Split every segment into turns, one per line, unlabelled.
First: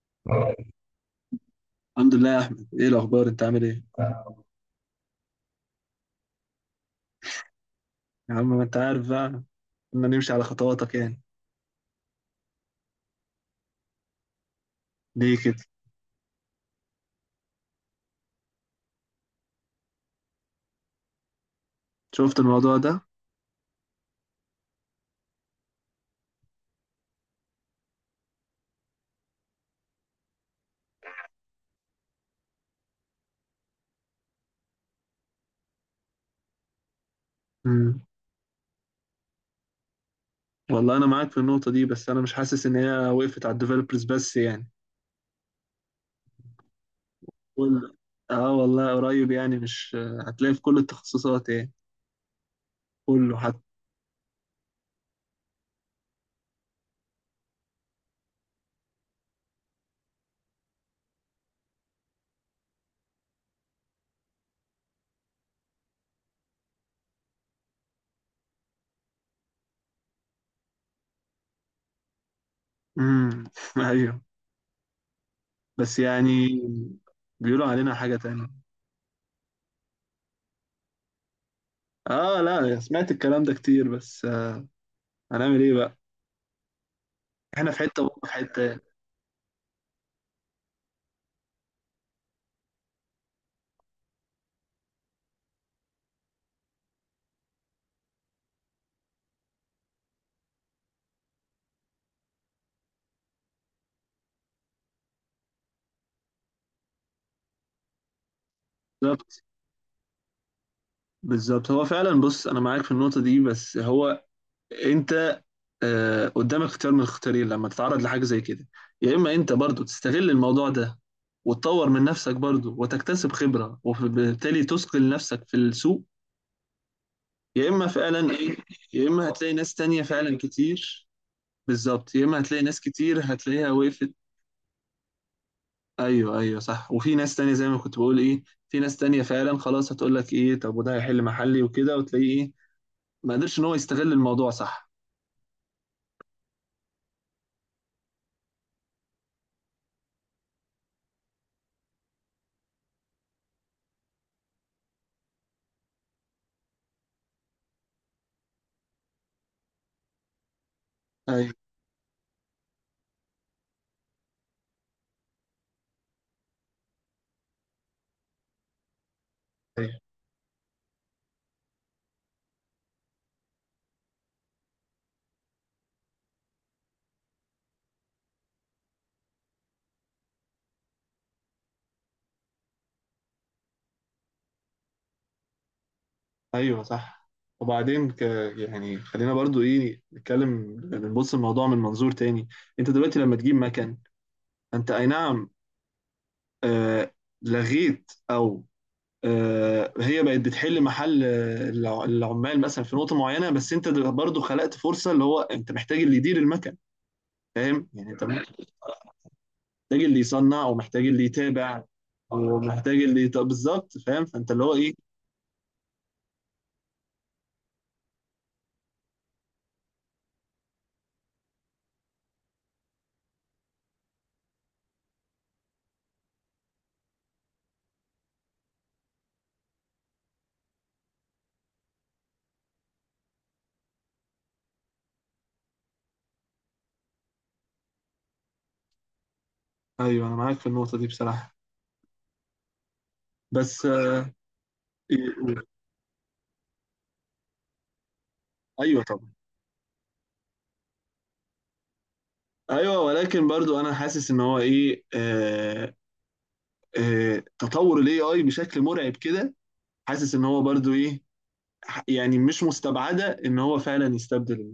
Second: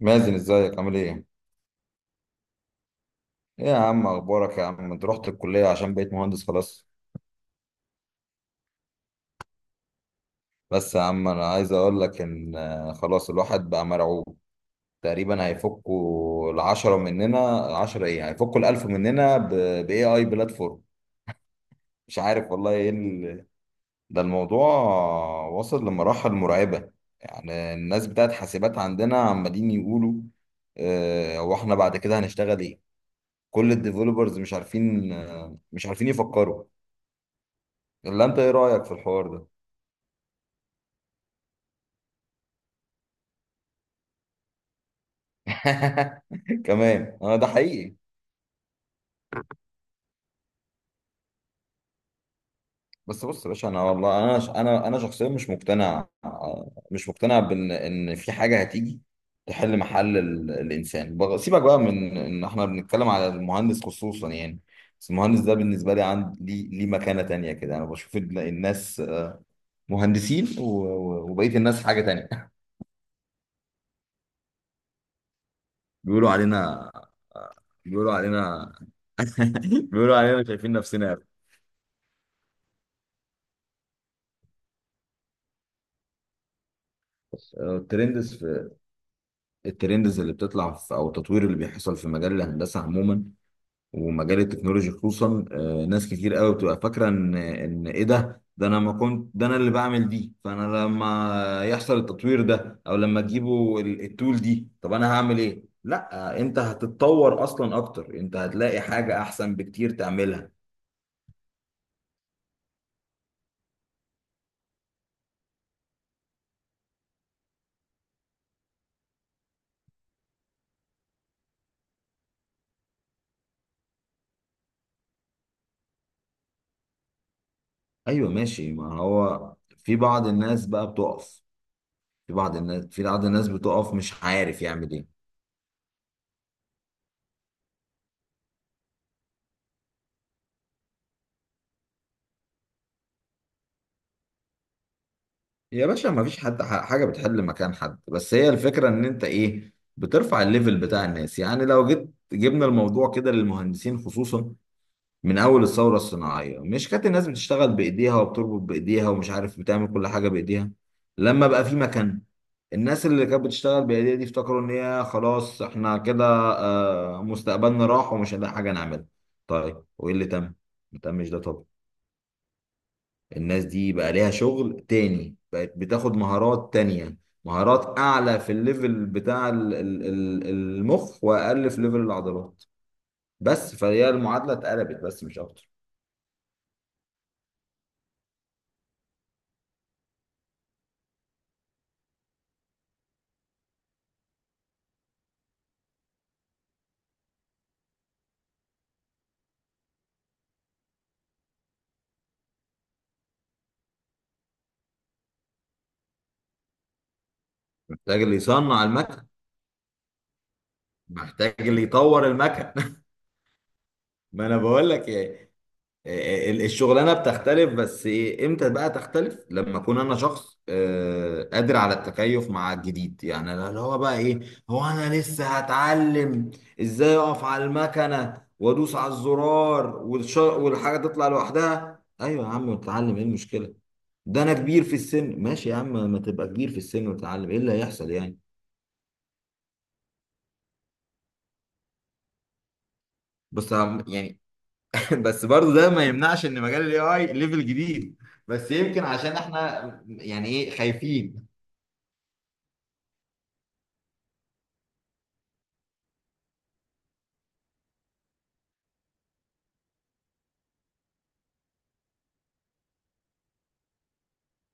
مازن، ازيك عامل ايه؟
الحمد لله يا احمد، ايه الاخبار؟ انت عامل
ايه يا
ايه؟
عم، اخبارك يا عم؟ انت رحت الكلية عشان بقيت مهندس خلاص.
يا عم ما انت عارف بقى، كنا نمشي على
بس
خطواتك
يا
يعني
عم، انا عايز اقول لك ان خلاص الواحد بقى مرعوب.
ليه
تقريبا
كده
هيفكوا العشرة مننا، العشرة ايه، هيفكوا الالف مننا باي اي بلاتفورم. مش
شفت
عارف والله
الموضوع
ايه
ده.
ده الموضوع وصل لمراحل مرعبة. يعني الناس بتاعت حاسبات عندنا عمالين يقولوا هو احنا بعد كده هنشتغل ايه؟ كل الديفلوبرز مش عارفين يفكروا.
امم
اللي انت ايه رايك في الحوار ده؟
والله انا معاك في النقطه دي، بس انا مش حاسس ان هي وقفت على الديفلوبرز بس يعني.
كمان انا ده
كل
حقيقي.
اه والله قريب، يعني مش هتلاقي في كل التخصصات يعني.
بس
كله
بص يا
حتى
باشا، انا والله انا ش- انا انا شخصيا مش مقتنع آه، مش مقتنع بان في حاجه هتيجي تحل محل الانسان سيبك بقى من ان احنا بنتكلم على المهندس خصوصا يعني. بس المهندس ده بالنسبه لي، عندي ليه مكانه تانية كده. انا بشوف الناس مهندسين وبقيه الناس حاجه تانية.
امم ايوه، بس
بيقولوا
يعني
علينا آه،
بيقولوا علينا
بيقولوا
حاجه تانية.
علينا بيقولوا علينا شايفين نفسنا.
اه لا، سمعت الكلام ده كتير، بس هنعمل ايه بقى؟ احنا
آه،
في حته
الترند
وهم في حته يعني.
الترندز اللي بتطلع، في او التطوير اللي بيحصل في مجال الهندسه عموما ومجال التكنولوجي خصوصا. ناس كتير قوي بتبقى فاكره ان ايه، ده انا ما كنت، ده انا اللي بعمل دي. فانا لما يحصل التطوير ده او لما تجيبوا التول دي، طب انا هعمل ايه؟ لا، انت هتتطور اصلا اكتر، انت هتلاقي حاجه
بالظبط،
احسن بكتير تعملها.
بالظبط. هو فعلا، بص انا معاك في النقطه دي، بس هو انت آه، قدامك اختيار من الاختيارين لما تتعرض لحاجه زي كده. يا اما انت برضو تستغل الموضوع ده، وتطور من نفسك برضو، وتكتسب خبره، وبالتالي تثقل نفسك في السوق. يا اما فعلا
ايوه
ايه
ماشي، ما
يا اما هتلاقي
هو
ناس
في
تانية
بعض
فعلا
الناس بقى
كتير.
بتقف.
بالظبط، يا اما هتلاقي ناس
في
كتير
بعض الناس
هتلاقيها
بتقف
وقفت.
مش عارف يعمل ايه.
ايوه، صح. وفي ناس تانية زي ما كنت بقول في ناس تانية فعلا خلاص هتقول لك ايه، طب وده هيحل محلي وكده، وتلاقيه ما قدرش ان هو يستغل الموضوع. صح،
يا باشا، ما فيش حد حاجة بتحل مكان حد. بس هي الفكرة ان انت ايه، بترفع الليفل بتاع الناس. يعني لو جيت جبنا الموضوع كده للمهندسين خصوصا، من اول الثورة الصناعية مش كانت الناس بتشتغل بايديها وبتربط بايديها ومش عارف بتعمل كل حاجة بايديها. لما
ايوه
بقى في مكان، الناس اللي كانت بتشتغل بايديها دي افتكروا ان هي خلاص، احنا كده مستقبلنا راح ومش هنلاقي حاجة نعملها. طيب،
ايوه
وايه اللي تم؟ ما تمش ده طبعا. الناس دي بقى ليها شغل تاني، بقت بتاخد مهارات تانية. مهارات أعلى في الليفل بتاع المخ وأقل في ليفل العضلات. بس فهي المعادلة اتقلبت بس مش أكتر.
ايوه، صح. وبعدين يعني خلينا برضو نتكلم، نبص الموضوع من منظور تاني. انت دلوقتي لما تجيب مكن، انت اي نعم، آه لغيت، او هي بقت بتحل محل العمال مثلا في نقطة معينة، بس انت برضو خلقت فرصة، اللي هو انت محتاج اللي يدير المكن، فاهم؟ يعني
محتاج
انت
اللي
محتاج
يصنع المكن،
اللي يصنع، ومحتاج اللي
محتاج
يتابع،
اللي يطور المكن.
ومحتاج بالظبط، فاهم.
ما
فانت
أنا
اللي هو
بقول لك إيه، الشغلانه بتختلف. بس إيه، امتى بقى تختلف؟ لما اكون انا شخص قادر على التكيف مع الجديد. يعني أنا اللي هو بقى ايه، هو انا لسه هتعلم ازاي اقف على المكنه وادوس على الزرار والحاجه تطلع لوحدها؟ ايوه يا عم، اتعلم، ايه المشكله؟ ده انا كبير في السن. ماشي يا عم، ما تبقى كبير في السن وتتعلم، ايه اللي هيحصل يعني؟
ايوه انا معاك في النقطة دي بصراحة،
بس
بس
يعني، بس
إيه-
برضه ده ما يمنعش ان مجال الاي اي ليفل جديد. بس
ايوه
يمكن
طبعا.
عشان احنا يعني ايه، خايفين.
ايوه، ولكن برضو انا حاسس ان هو ايه آه آه تطور الاي اي بشكل مرعب كده. حاسس ان هو برضو يعني مش مستبعده ان هو فعلا يستبدل،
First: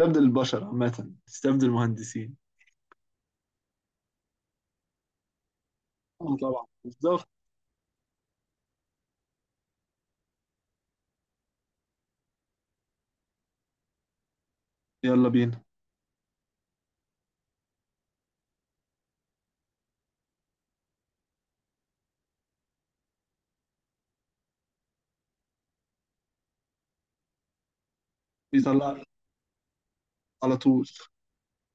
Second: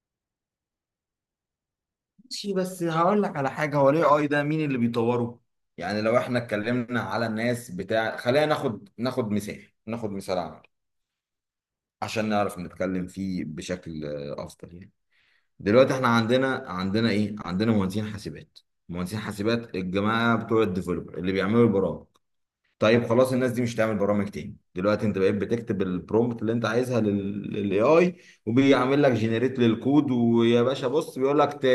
يستبدل البشر عامه، يستبدل المهندسين.
ماشي، بس هقول لك على حاجة. هو الاي اي ده مين اللي بيطوره؟ يعني لو
آه
احنا
طبعا،
اتكلمنا على
بالظبط.
الناس بتاع، خلينا ناخد مثال، ناخد مثال عملي عشان نعرف نتكلم فيه بشكل افضل يعني.
يلا بينا.
دلوقتي احنا عندنا ايه؟ عندنا مهندسين حاسبات. مهندسين حاسبات الجماعة بتوع الديفلوبر اللي بيعملوا البرامج. طيب خلاص، الناس دي مش هتعمل برامج تاني. دلوقتي انت بقيت بتكتب البرومبت اللي انت عايزها للاي اي
بيطلع
وبيعمل لك جنريت للكود،
على
ويا
طول.
باشا بص بيقول لك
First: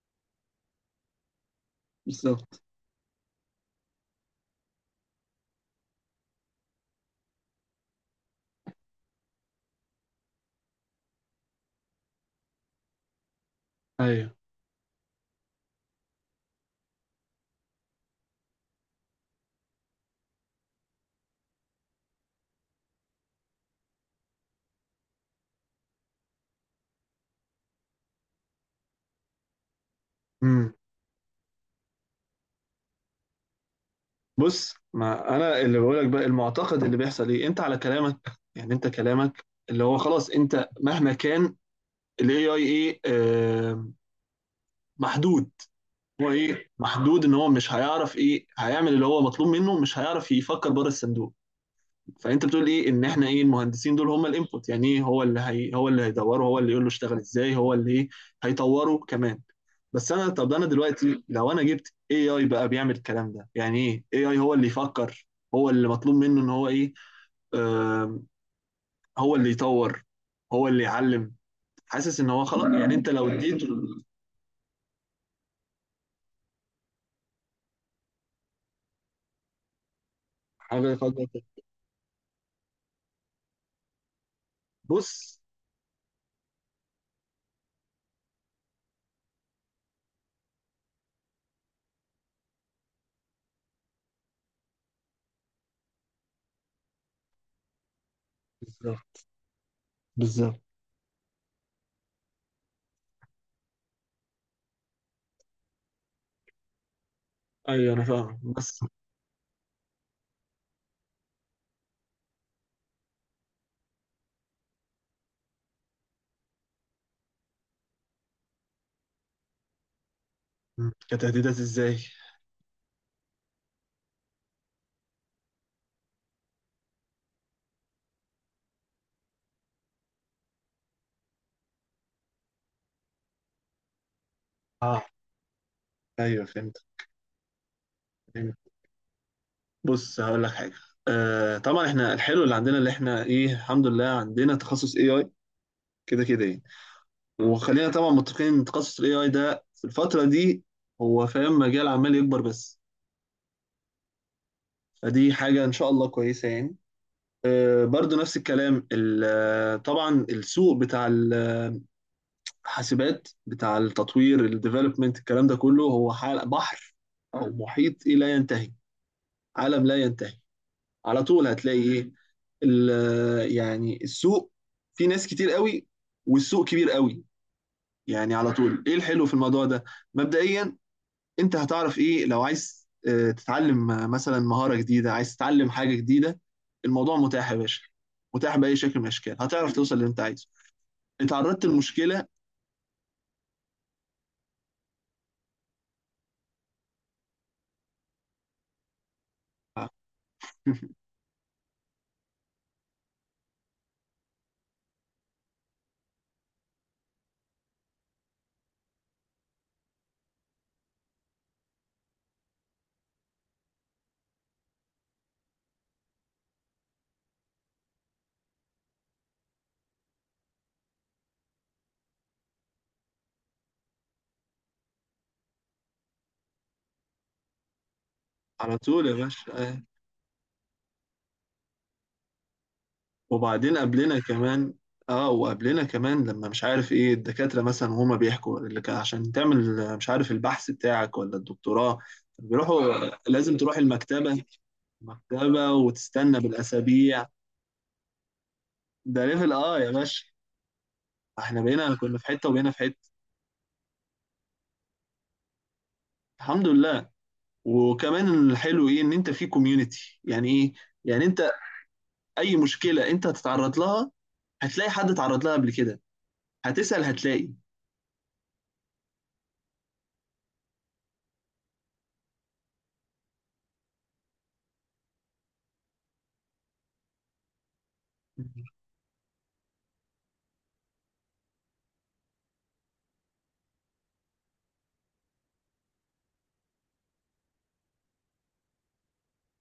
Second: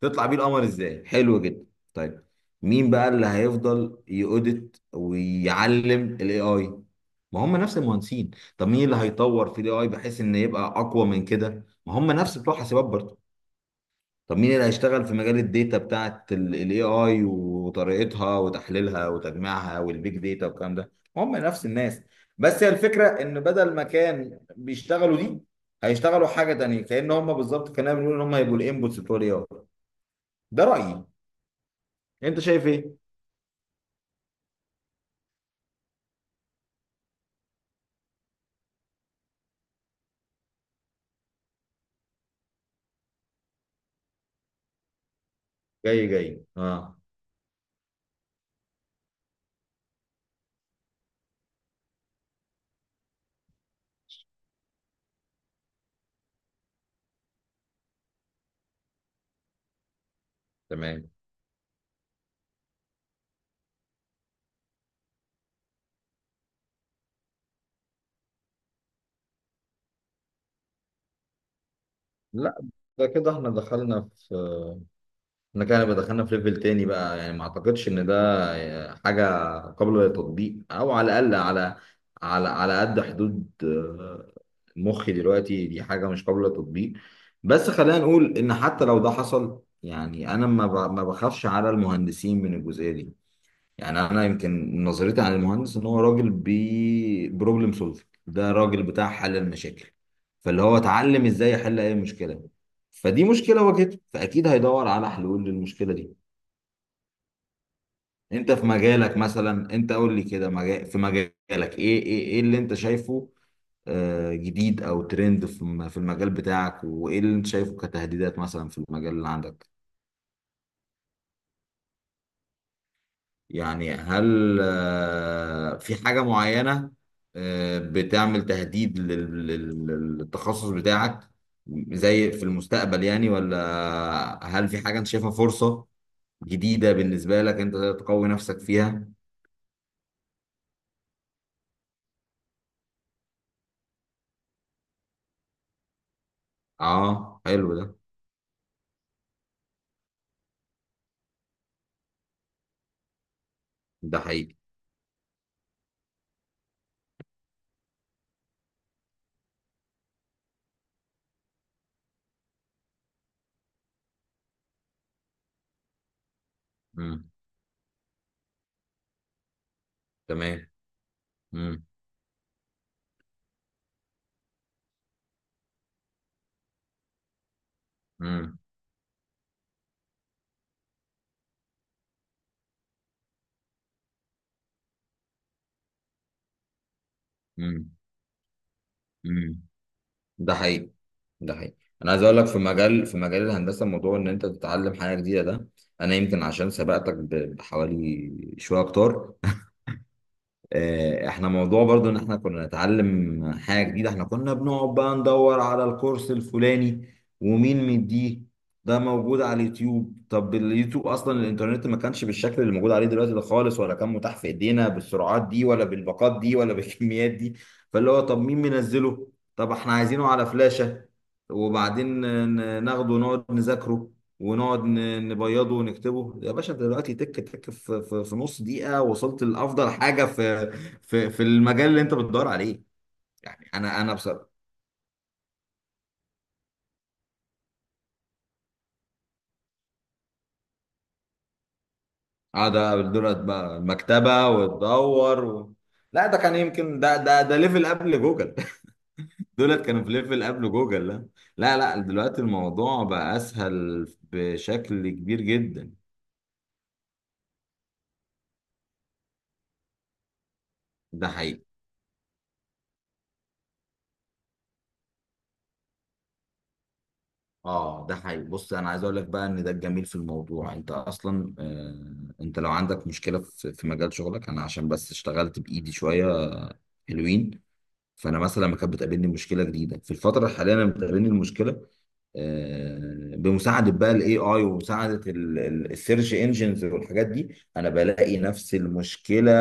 تطلع بيه القمر. ازاي؟ حلو جدا. طيب،
بالظبط.
مين بقى اللي هيفضل يؤدت ويعلم الاي اي؟ ما هم نفس المهندسين. طب مين اللي هيطور في الاي اي بحيث ان يبقى اقوى من كده؟ ما هم نفس بتوع حاسبات برضه.
ايوه.
طب مين اللي هيشتغل في مجال الداتا بتاعت الاي اي وطريقتها وتحليلها وتجميعها والبيج داتا والكلام ده؟ هم نفس الناس. بس هي الفكره ان بدل ما كان بيشتغلوا دي، هيشتغلوا حاجه تانيه. كأن هم بالظبط، كنا بنقول ان هم هيبقوا الانبوتس بتوع الاي اي. ده
امم
رأيي، انت شايف ايه؟
بص، ما انا اللي بقولك بقى، المعتقد اللي بيحصل انت على كلامك يعني، انت كلامك اللي هو خلاص، انت مهما كان الاي اي ايه آه محدود.
جاي
هو
جاي اه.
محدود ان هو مش هيعرف هيعمل اللي هو مطلوب منه، مش هيعرف يفكر بره الصندوق. فانت بتقول ان احنا المهندسين دول هم الانبوت، يعني ايه هو اللي هي هو اللي هيدوره، هو اللي يقول له اشتغل ازاي، هو اللي هيطوره كمان. بس انا طب انا
تمام.
دلوقتي لو انا جبت اي اي بقى بيعمل الكلام ده، يعني اي اي هو اللي يفكر، هو اللي مطلوب منه ان هو ايه آه هو اللي يطور، هو اللي يعلم. حاسس ان هو
لا،
خلاص، يعني
ده
انت لو
كده احنا
اديته
دخلنا في، احنا كده هنبقى دخلنا في ليفل تاني بقى. يعني ما اعتقدش ان ده حاجة قابلة للتطبيق،
حاجه
او على
يفكر
الاقل
فيها.
على على قد حدود مخي
بص،
دلوقتي، دي حاجة مش قابلة للتطبيق. بس خلينا نقول ان حتى لو ده حصل، يعني انا ما بخافش على المهندسين من الجزئية دي. يعني انا يمكن نظرتي عن المهندس ان هو راجل بي بروبلم سولفنج، ده راجل بتاع
بالظبط،
حل المشاكل.
بالظبط.
فاللي هو اتعلم ازاي يحل اي مشكله، فدي مشكله واجهته فاكيد هيدور على حلول للمشكله دي.
ايوه انا فاهم،
انت في
بس
مجالك مثلا، انت قول لي كده، مجال في مجالك، ايه اللي انت شايفه جديد او ترند في في المجال بتاعك؟ وايه اللي انت شايفه كتهديدات مثلا في المجال اللي عندك؟
مم، كتهديدات ازاي؟
يعني هل في حاجة معينة بتعمل تهديد للتخصص بتاعك، زي في المستقبل يعني؟ ولا هل في حاجة
اه،
انت شايفها فرصة
ايوه فهمت،
جديدة بالنسبة لك انت تقدر تقوي
فهمت.
نفسك فيها؟
بص هقول لك حاجه، آه طبعا احنا الحلو اللي عندنا اللي احنا الحمد لله عندنا تخصص اي اي كده كده يعني.
اه حلو ده.
وخلينا طبعا متفقين ان تخصص الاي اي ده في الفتره دي هو فاهم، مجال عمال يكبر بس.
ده حقيقي.
فدي حاجه ان شاء الله كويسه يعني. آه برضو نفس الكلام، طبعا السوق بتاع الحاسبات، بتاع التطوير، الديفلوبمنت، الكلام ده كله هو حال بحر
مم.
او محيط لا ينتهي، عالم لا ينتهي.
تمام.
على طول هتلاقي
مم.
يعني السوق في ناس كتير قوي، والسوق كبير قوي. يعني على
مم.
طول الحلو في الموضوع ده، مبدئيا، انت هتعرف لو عايز تتعلم مثلا مهارة جديدة، عايز تتعلم حاجة جديدة، الموضوع متاح يا باشا.
مم.
متاح بأي شكل من الأشكال،
مم.
هتعرف توصل اللي انت عايزه.
ده حقيقي. ده
اتعرضت
حقيقي. انا عايز
لمشكلة،
اقول لك، في مجال الهندسه، موضوع ان انت تتعلم حاجه جديده ده، انا يمكن عشان سبقتك بحوالي شويه اكتر. احنا موضوع برضو ان احنا كنا نتعلم حاجة جديدة، احنا كنا بنقعد بقى ندور على الكورس الفلاني ومين مديه، ده موجود على اليوتيوب؟ طب اليوتيوب اصلا، الانترنت ما كانش بالشكل اللي موجود عليه دلوقتي ده خالص، ولا كان متاح في ايدينا بالسرعات دي ولا بالباقات دي ولا بالكميات دي. فاللي هو طب مين منزله، طب احنا عايزينه على فلاشة، وبعدين ناخده ونقعد نذاكره ونقعد نبيضه ونكتبه. يا باشا، دلوقتي تك تك، في نص
على
دقيقة
طول يا
وصلت
باشا.
لأفضل حاجة في المجال اللي انت بتدور عليه. يعني
وبعدين
انا
قبلنا
بصراحه،
كمان، اه وقبلنا كمان لما مش عارف الدكاترة مثلا وهما بيحكوا اللي كان، عشان تعمل مش عارف، البحث بتاعك ولا الدكتوراه، بيروحوا
اقعد دولت
لازم تروح
بقى
المكتبة،
المكتبه وتدور
مكتبة
لا ده
وتستنى
كان يمكن ده
بالأسابيع.
ده ده ليفل قبل جوجل.
ده ليفل اه
دولت
يا
كانوا في
باشا.
ليفل قبل جوجل. لا.
احنا
لا،
بقينا
لا،
كنا في
دلوقتي
حتة وبقينا في
الموضوع
حتة.
بقى اسهل بشكل كبير جدا.
الحمد لله. وكمان الحلو ان انت في كوميونتي، يعني ايه يعني
ده
انت
حقيقي.
اي مشكلة انت هتتعرض لها، هتلاقي حد اتعرض لها قبل كده، هتسأل هتلاقي.
اه ده حقيقي. بص انا عايز اقول لك بقى ان ده الجميل في الموضوع. انت اصلا انت لو عندك مشكله في مجال شغلك، انا عشان بس اشتغلت بايدي شويه حلوين. فانا مثلا لما كانت بتقابلني مشكله جديده في الفتره الحاليه، انا بتقابلني المشكله بمساعده بقى الاي اي ومساعده السيرش انجنز والحاجات دي. انا بلاقي نفس المشكله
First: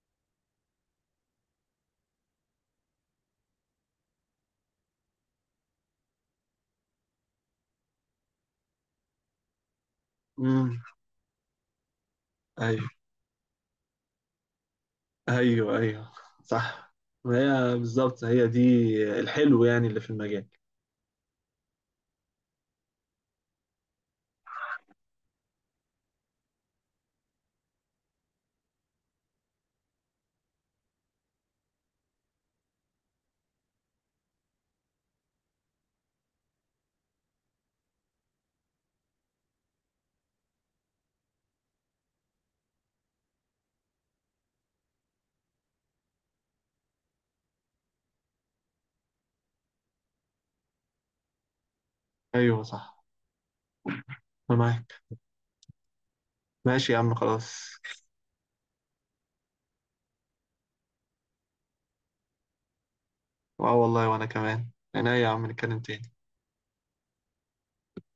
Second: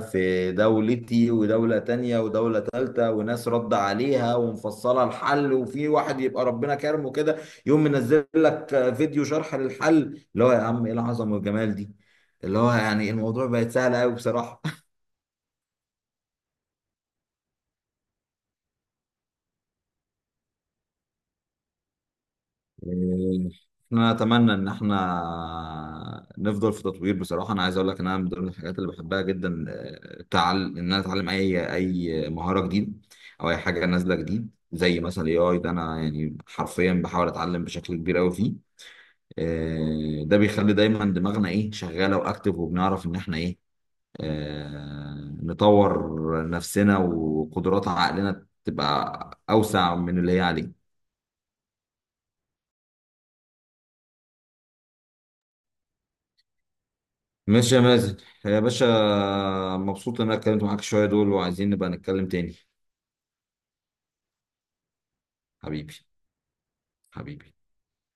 في دولتي ودوله تانية ودوله تالتة، وناس رد عليها ومفصله الحل، وفي واحد يبقى ربنا كرمه كده يقوم منزل لك فيديو شرح للحل. اللي هو يا
امم
عم، ايه العظمه والجمال دي! اللي هو
ايوه
يعني الموضوع بقت سهل قوي بصراحه.
ايوه، صح. ما هي بالظبط هي دي الحلو يعني اللي في المجال.
احنا اتمنى ان احنا نفضل في تطوير. بصراحه انا عايز اقول لك ان انا من ضمن الحاجات اللي بحبها جدا ان انا اتعلم اي اي مهاره جديده او اي حاجه نازله جديد، زي مثلا الاي اي ده. انا يعني حرفيا بحاول اتعلم بشكل كبير قوي فيه. ده بيخلي دايما دماغنا ايه، شغاله واكتف، وبنعرف ان احنا ايه، نطور نفسنا وقدرات عقلنا تبقى اوسع من اللي هي عليه.
ايوه، صح، انا معاك. ماشي يا عم، خلاص.
ماشي يا مازن يا باشا، مبسوط ان انا اتكلمت معاك شوية دول، وعايزين نبقى نتكلم تاني.
اه والله، وانا كمان. انا يا عم نتكلم
حبيبي.
تاني.
حبيبي.